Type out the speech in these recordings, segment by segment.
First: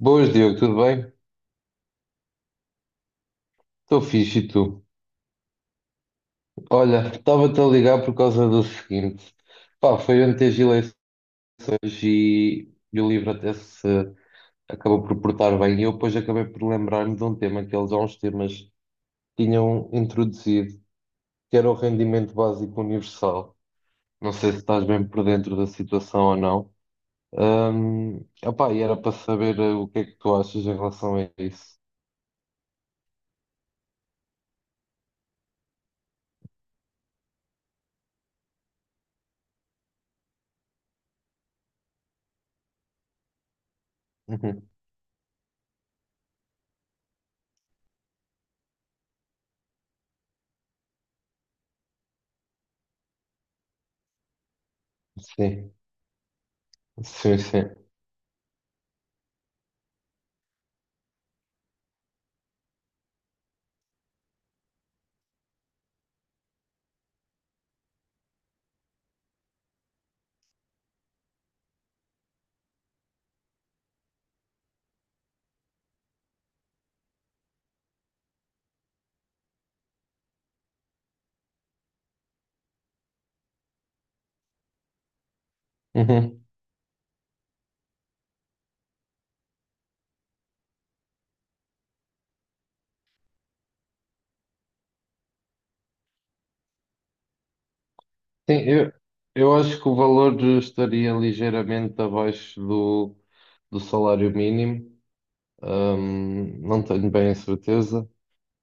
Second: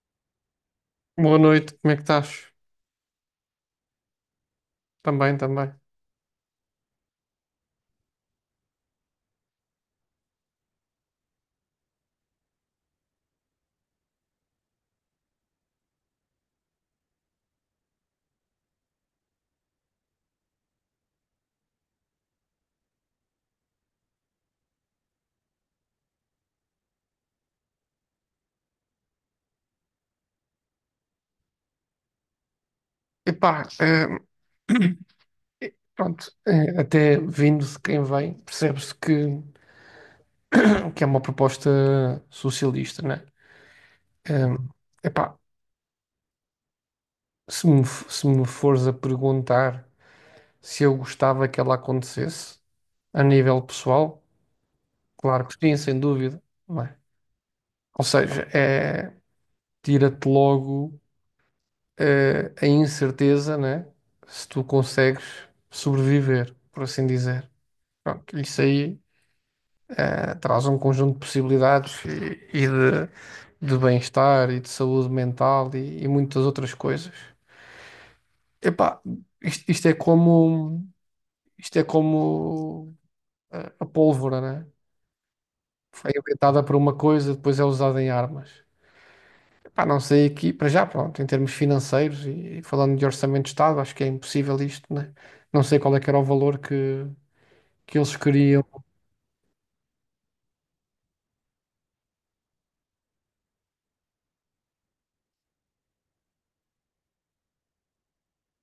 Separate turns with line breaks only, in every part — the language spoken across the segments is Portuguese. Boas, Diogo, tudo bem?
Boa noite, como é que estás?
Estou fixe e tu?
Também, também.
Olha, estava-te a ligar por causa do seguinte. Pá, foi ontem as eleições e o livro até se acabou por portar bem. E eu depois acabei por lembrar-me de um tema que eles há uns temas tinham introduzido, que era o rendimento básico universal. Não sei se estás bem por dentro da situação ou não. Opá, e era para saber o que é que tu achas em relação a isso.
Epá, pronto, até vindo de quem vem, percebe-se que é uma proposta socialista, né? Eh,
Uhum.
Epá, se me fores a perguntar se eu gostava que ela acontecesse a nível pessoal, claro que
Sim,
sim, sem dúvida, não é?
sim, sim.
Ou seja, é, tira-te logo, a incerteza, né? Se tu consegues sobreviver, por assim dizer. Pronto, isso aí traz um conjunto de possibilidades de bem-estar e de saúde mental e muitas outras coisas. Epá, isto é como, a pólvora, né? Foi inventada para uma coisa, depois é usada em armas. Epá, não sei aqui, para já, pronto, em termos financeiros e falando de orçamento de Estado, acho que é impossível isto, né? Não sei qual é que era o valor que eles
Sim,
queriam.
eu acho que o valor estaria ligeiramente abaixo do salário mínimo. Não tenho bem a certeza.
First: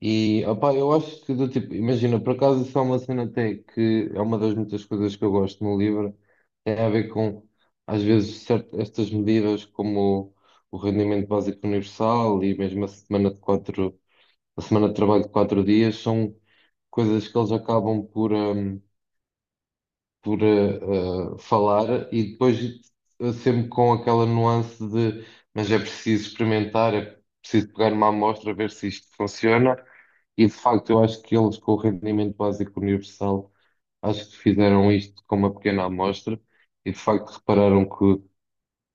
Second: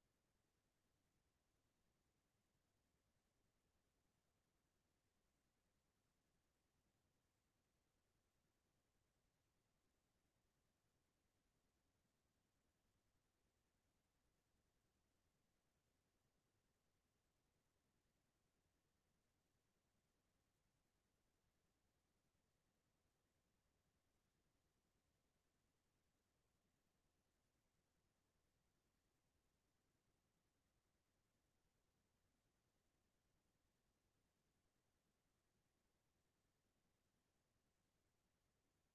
E opá, eu acho que do tipo, imagina, por acaso isso é uma cena até que é uma das muitas coisas que eu gosto no livro, tem a ver com às vezes certo, estas medidas como o rendimento básico universal e mesmo a semana de trabalho de quatro dias são coisas que eles acabam por falar e depois sempre com aquela nuance de mas é preciso experimentar, é preciso pegar uma amostra, ver se isto funciona. E de facto, eu acho que eles com o rendimento básico universal, acho que fizeram isto com uma pequena amostra e de facto repararam que,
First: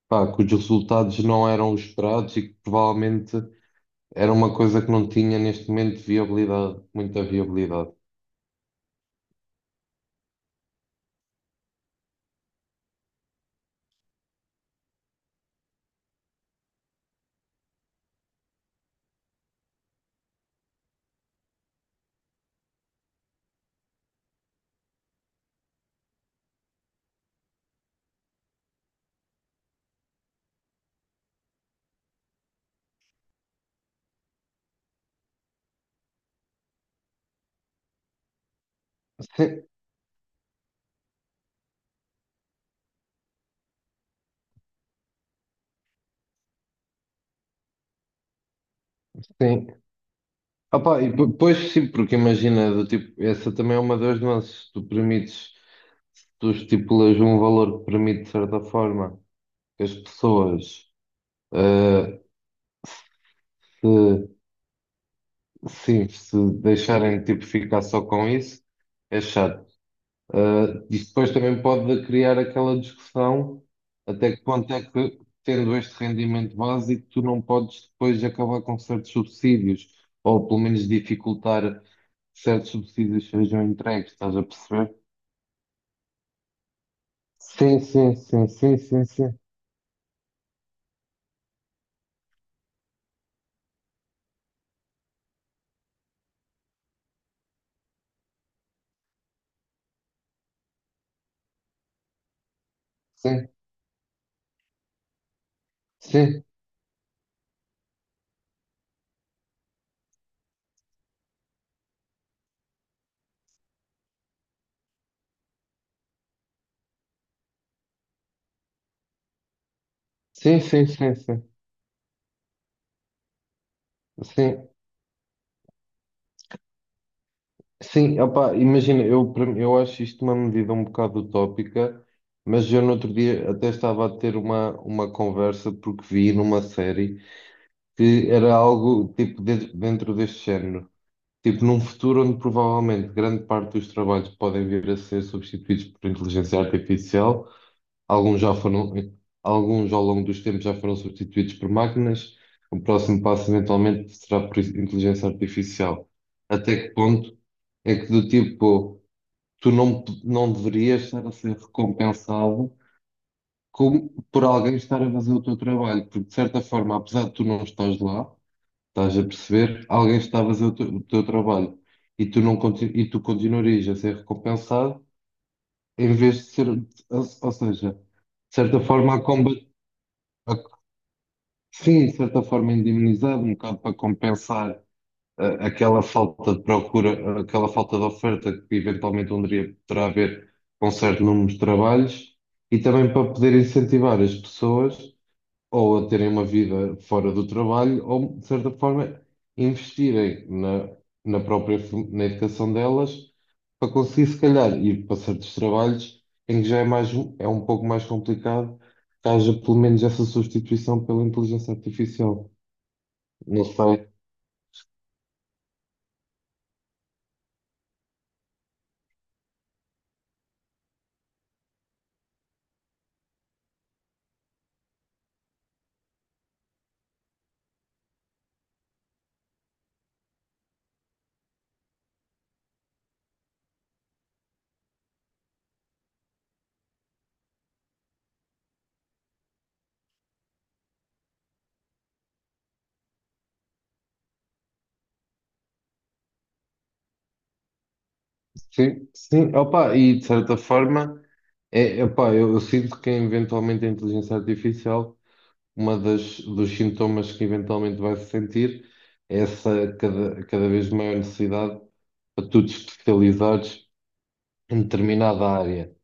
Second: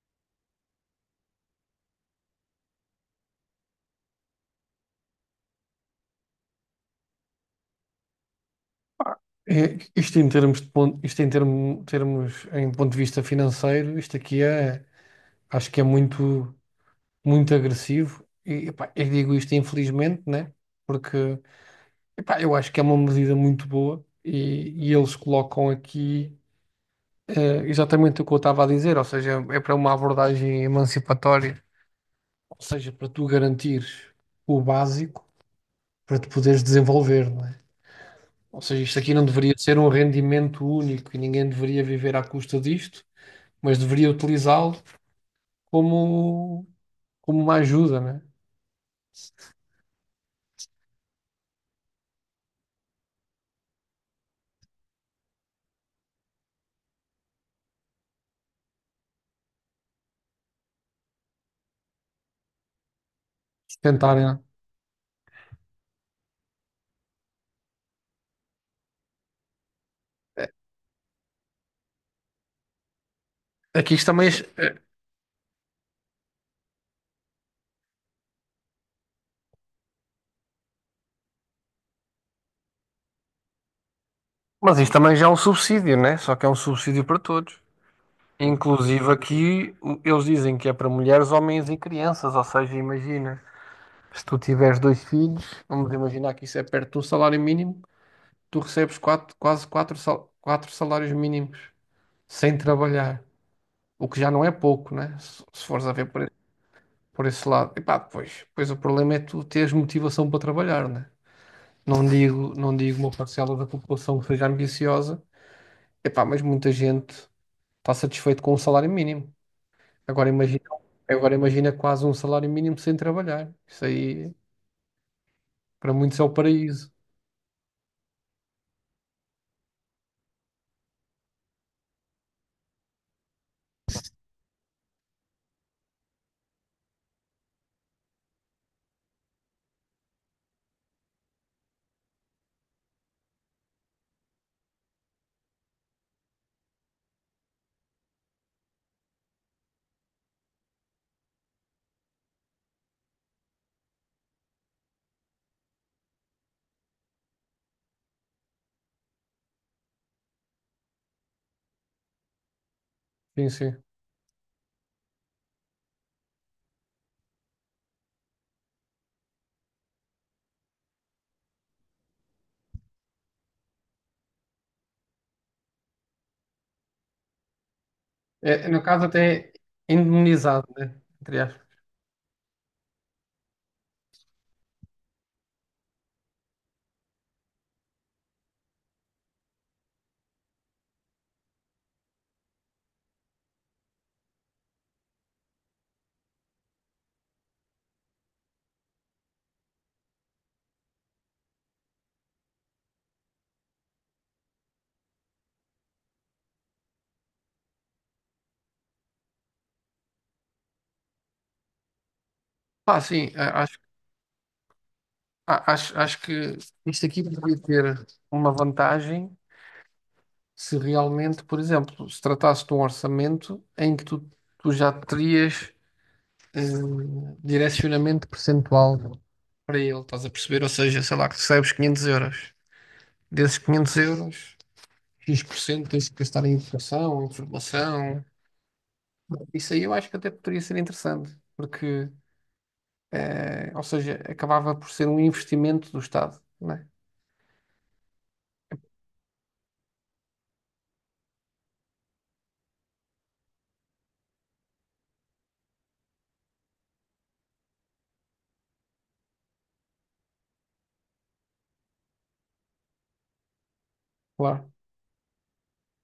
pá, que os resultados não eram os esperados e que provavelmente era uma coisa que não tinha neste momento viabilidade, muita viabilidade.
É, isto em termos de ponto, isto em termos em ponto de vista financeiro, isto aqui é, acho que é muito, muito agressivo e epá, eu digo isto infelizmente, né? Porque epá, eu acho que é uma medida muito boa e eles colocam aqui exatamente o que eu estava a dizer, ou seja, é para uma abordagem emancipatória, ou seja, para tu garantires o básico para te poderes desenvolver, não é? Ou seja, isto aqui não deveria
Sim,
ser um rendimento único e ninguém deveria viver à custa disto, mas deveria utilizá-lo como, como uma ajuda, né?
sim. Opa, e pois sim, porque imagina, do tipo, essa também é uma das nuances. Tu permites, tu estipulas um valor que permite, de certa forma, que as pessoas, eh,
Sustentarem,
se,
né?
sim, se deixarem tipo, ficar só com isso, é chato. Eh, isso depois também pode criar aquela discussão
Aqui isto também,
até que
é,
ponto
é,
é que, tendo este rendimento básico, tu não podes depois acabar com certos subsídios, ou pelo menos dificultar que certos subsídios sejam entregues, estás a
mas isto
perceber?
também já é um subsídio, né? Só que é um subsídio para todos.
Sim, sim, sim, sim, sim,
Inclusive aqui eles dizem que é para mulheres, homens e crianças. Ou seja, imagina, se tu tiveres dois filhos, vamos imaginar que isso é perto de um salário mínimo, tu recebes quatro, quase quatro, quatro salários mínimos sem trabalhar,
sim,
o que já não é pouco, né? Se fores a ver
sim,
por esse lado. E pá, pois, pois o problema é tu teres motivação para trabalhar, né? Não digo, não digo uma parcela da população que seja ambiciosa, e pá, mas muita gente está satisfeito com o salário mínimo. Agora imagina,
sim, sim, sim, sim,
agora
sim,
imagina quase um salário mínimo sem trabalhar. Isso aí,
sim,
para muitos, é o paraíso.
sim, opá, imagina, eu acho isto uma medida um bocado utópica, mas eu no outro dia até estava a ter uma conversa porque vi numa série que era algo dentro deste género, tipo num futuro onde provavelmente grande parte dos trabalhos podem vir a ser substituídos por inteligência artificial. Alguns já foram, alguns ao longo dos tempos já foram substituídos por máquinas. O próximo passo eventualmente será por inteligência artificial. Até que ponto é que do tipo, tu não deverias estar a ser recompensado
Sim, sim.
por alguém estar a fazer o teu trabalho? Porque de certa forma, apesar de tu não estás lá, estás a perceber, alguém está a fazer o teu trabalho e tu não conti- e tu continuarias a ser recompensado em vez de ser, ou seja, de
É,
certa
no caso,
forma a
até
combater.
indemnizado, né? Entre aspas.
Sim, de certa forma indemnizado, um bocado para compensar aquela falta de procura, aquela falta de oferta que eventualmente um dia poderá haver com certo número de trabalhos e também para poder incentivar as pessoas ou a terem uma vida fora do trabalho, ou, de certa forma, investirem na própria na educação delas para conseguir, se calhar, ir para certos trabalhos em que já é mais, é um pouco mais complicado que haja, pelo menos, essa substituição pela inteligência artificial.
Pá, sim,
Não sei.
acho que isto aqui poderia ter uma vantagem se realmente, por exemplo, se tratasse de um orçamento em que tu já terias eh, direcionamento percentual para ele, estás a perceber? Ou seja, sei lá, que recebes 500 euros. Desses 500 euros, X% tens que gastar em educação, em formação. Isso aí eu acho que até poderia ser interessante, porque, ou seja, acabava por ser um investimento do Estado, não é?
Sim, sim. Opa, e, de certa forma, epá, eu sinto que, eventualmente, a inteligência artificial uma dos sintomas que eventualmente vai se sentir é essa cada vez maior necessidade para tu te especializares
Claro.
em determinada área.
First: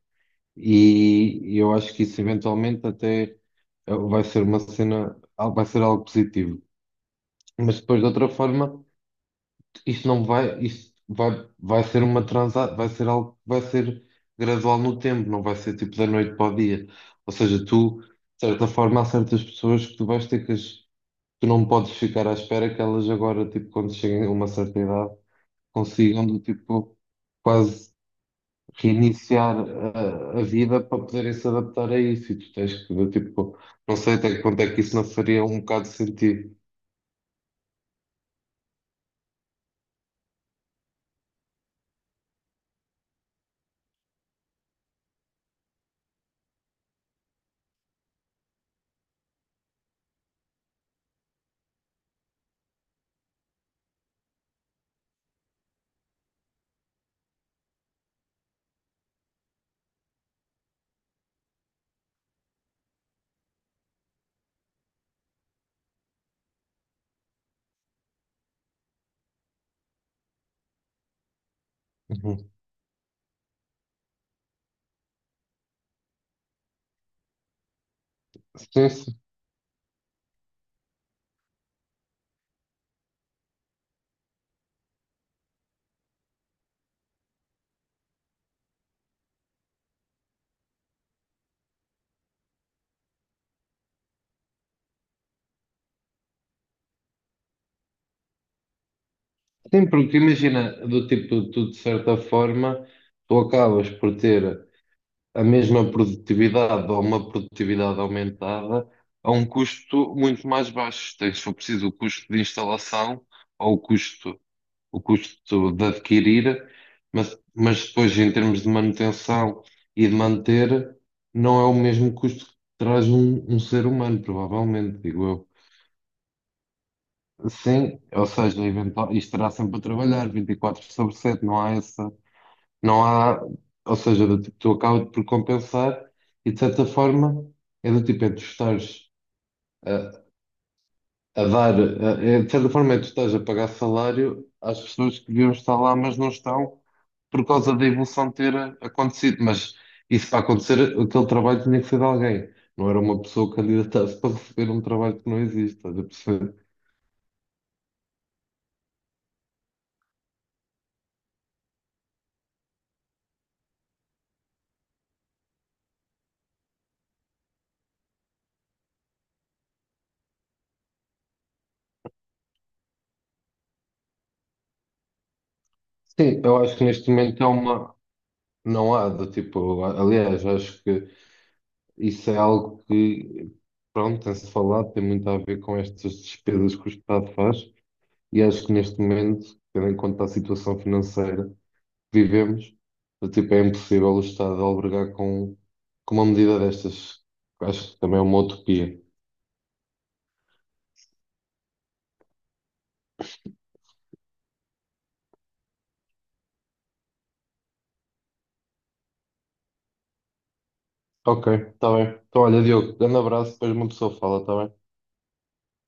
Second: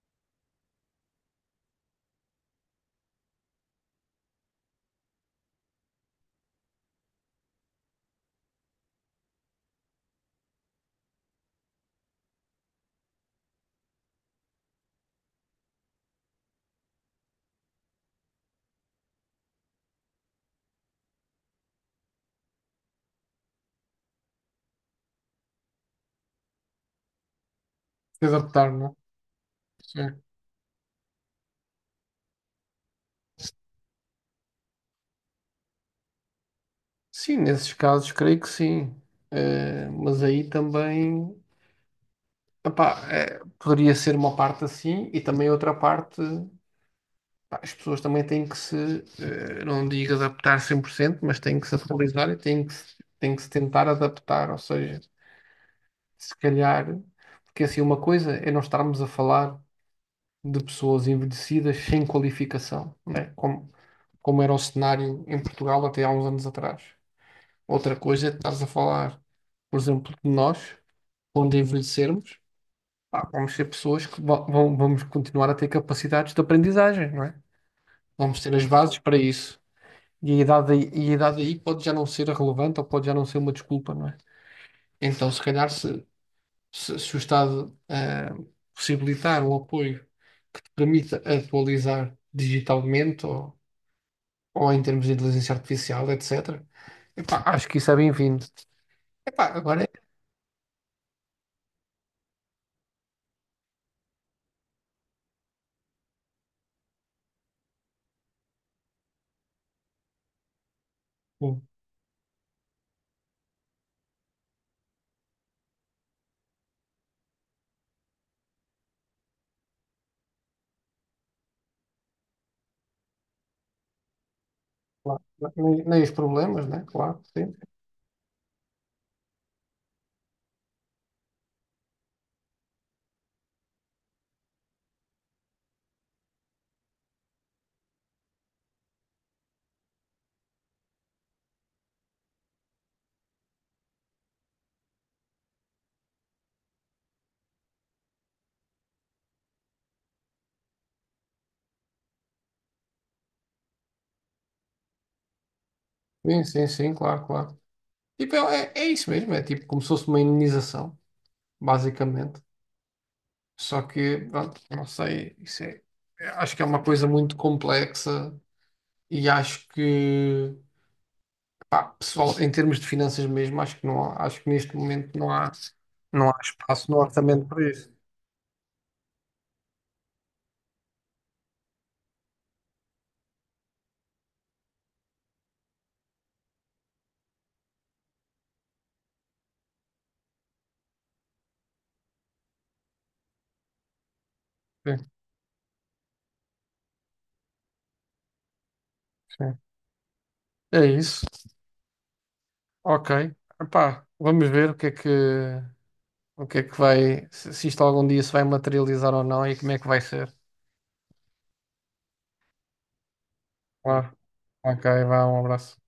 E eu acho que isso eventualmente até vai ser uma cena, vai ser algo positivo. Mas depois, de outra forma, isto não vai, isto vai ser uma transa, vai ser algo que vai ser gradual no tempo, não vai ser tipo da noite para o dia. Ou seja, tu, de certa forma, há certas pessoas que tu vais ter que as tu não podes ficar à espera que elas agora, tipo, quando cheguem a uma certa idade, consigam, do tipo, quase
Se adaptar, não é?
reiniciar
Sim.
a vida para poderem se adaptar a isso. E tu tens que, do tipo, não sei até que ponto é que isso não faria um bocado de sentido.
Sim, nesses casos creio que sim. Mas aí também. Epá, é, poderia ser uma parte assim e também outra parte, pá, as pessoas também têm que se, não digo adaptar 100%, mas têm que se atualizar e têm que se tentar adaptar, ou seja, se calhar, porque assim uma coisa é não estarmos a falar de pessoas envelhecidas sem qualificação, né? Como era o cenário em Portugal até há uns anos atrás. Outra coisa é estar a falar, por exemplo, de nós, quando envelhecermos,
Uhum.
pá, vamos ser pessoas que vão, vamos continuar a ter capacidades de aprendizagem, não é? Vamos ter as
Sim,
bases para
sim.
isso. E a idade aí pode já não ser relevante ou pode já não ser uma desculpa, não é? Então, se calhar, se o Estado possibilitar um apoio que te permita atualizar digitalmente ou em termos de inteligência artificial, etc., epá, acho que isso é bem-vindo. Epá, agora é.
Sim, porque imagina, do tipo, tu de certa forma, tu acabas por ter a mesma produtividade ou uma produtividade aumentada a um custo muito mais baixo. Tens, se for
Sim,
preciso, o custo de instalação ou o custo de adquirir, mas depois, em termos de manutenção e de manter, não é o mesmo custo que traz um ser humano, provavelmente,
claro.
digo eu.
Nem, nem os problemas, né? Claro, sim.
Sim, ou seja, isto estará sempre a trabalhar 24 sobre 7, não há essa. Não há, ou seja, do tipo, tu acabas por compensar e de certa forma é do tipo, é tu estares a, a dar, é, de certa forma é tu estás a pagar salário às pessoas que deviam estar lá, mas não estão por causa da evolução ter acontecido. Mas isso para acontecer, aquele trabalho tinha que ser de alguém, não era uma pessoa candidata-se para receber um trabalho que não existe, estás a
Sim, sim,
perceber?
sim, claro, claro. Tipo, é isso mesmo, é tipo como se fosse uma imunização, basicamente. Só que, pronto, não sei, isso é, acho que é uma coisa muito complexa e acho que, pá, pessoal, em termos de finanças mesmo, acho que não há, acho que neste momento não há, não há
Sim, eu acho que
espaço no
neste momento
orçamento
é
para isso.
uma. Não há, do tipo, aliás, acho que. Isso é algo que, pronto, tem-se falado, tem muito a ver com estas despesas que o Estado faz, e acho que neste momento, tendo em conta a situação financeira que vivemos, do tipo, é impossível o Estado
Sim,
albergar com uma medida destas. Acho que também é uma utopia.
sim. É isso. Ok. Epá, vamos ver o que é que, o que é que vai, se isto algum dia se vai materializar ou não e como é que vai ser.
Ok, está bem. Então, olha, Diogo, grande abraço, depois uma
Claro.
pessoa fala, está bem?
Ok, vá, um abraço.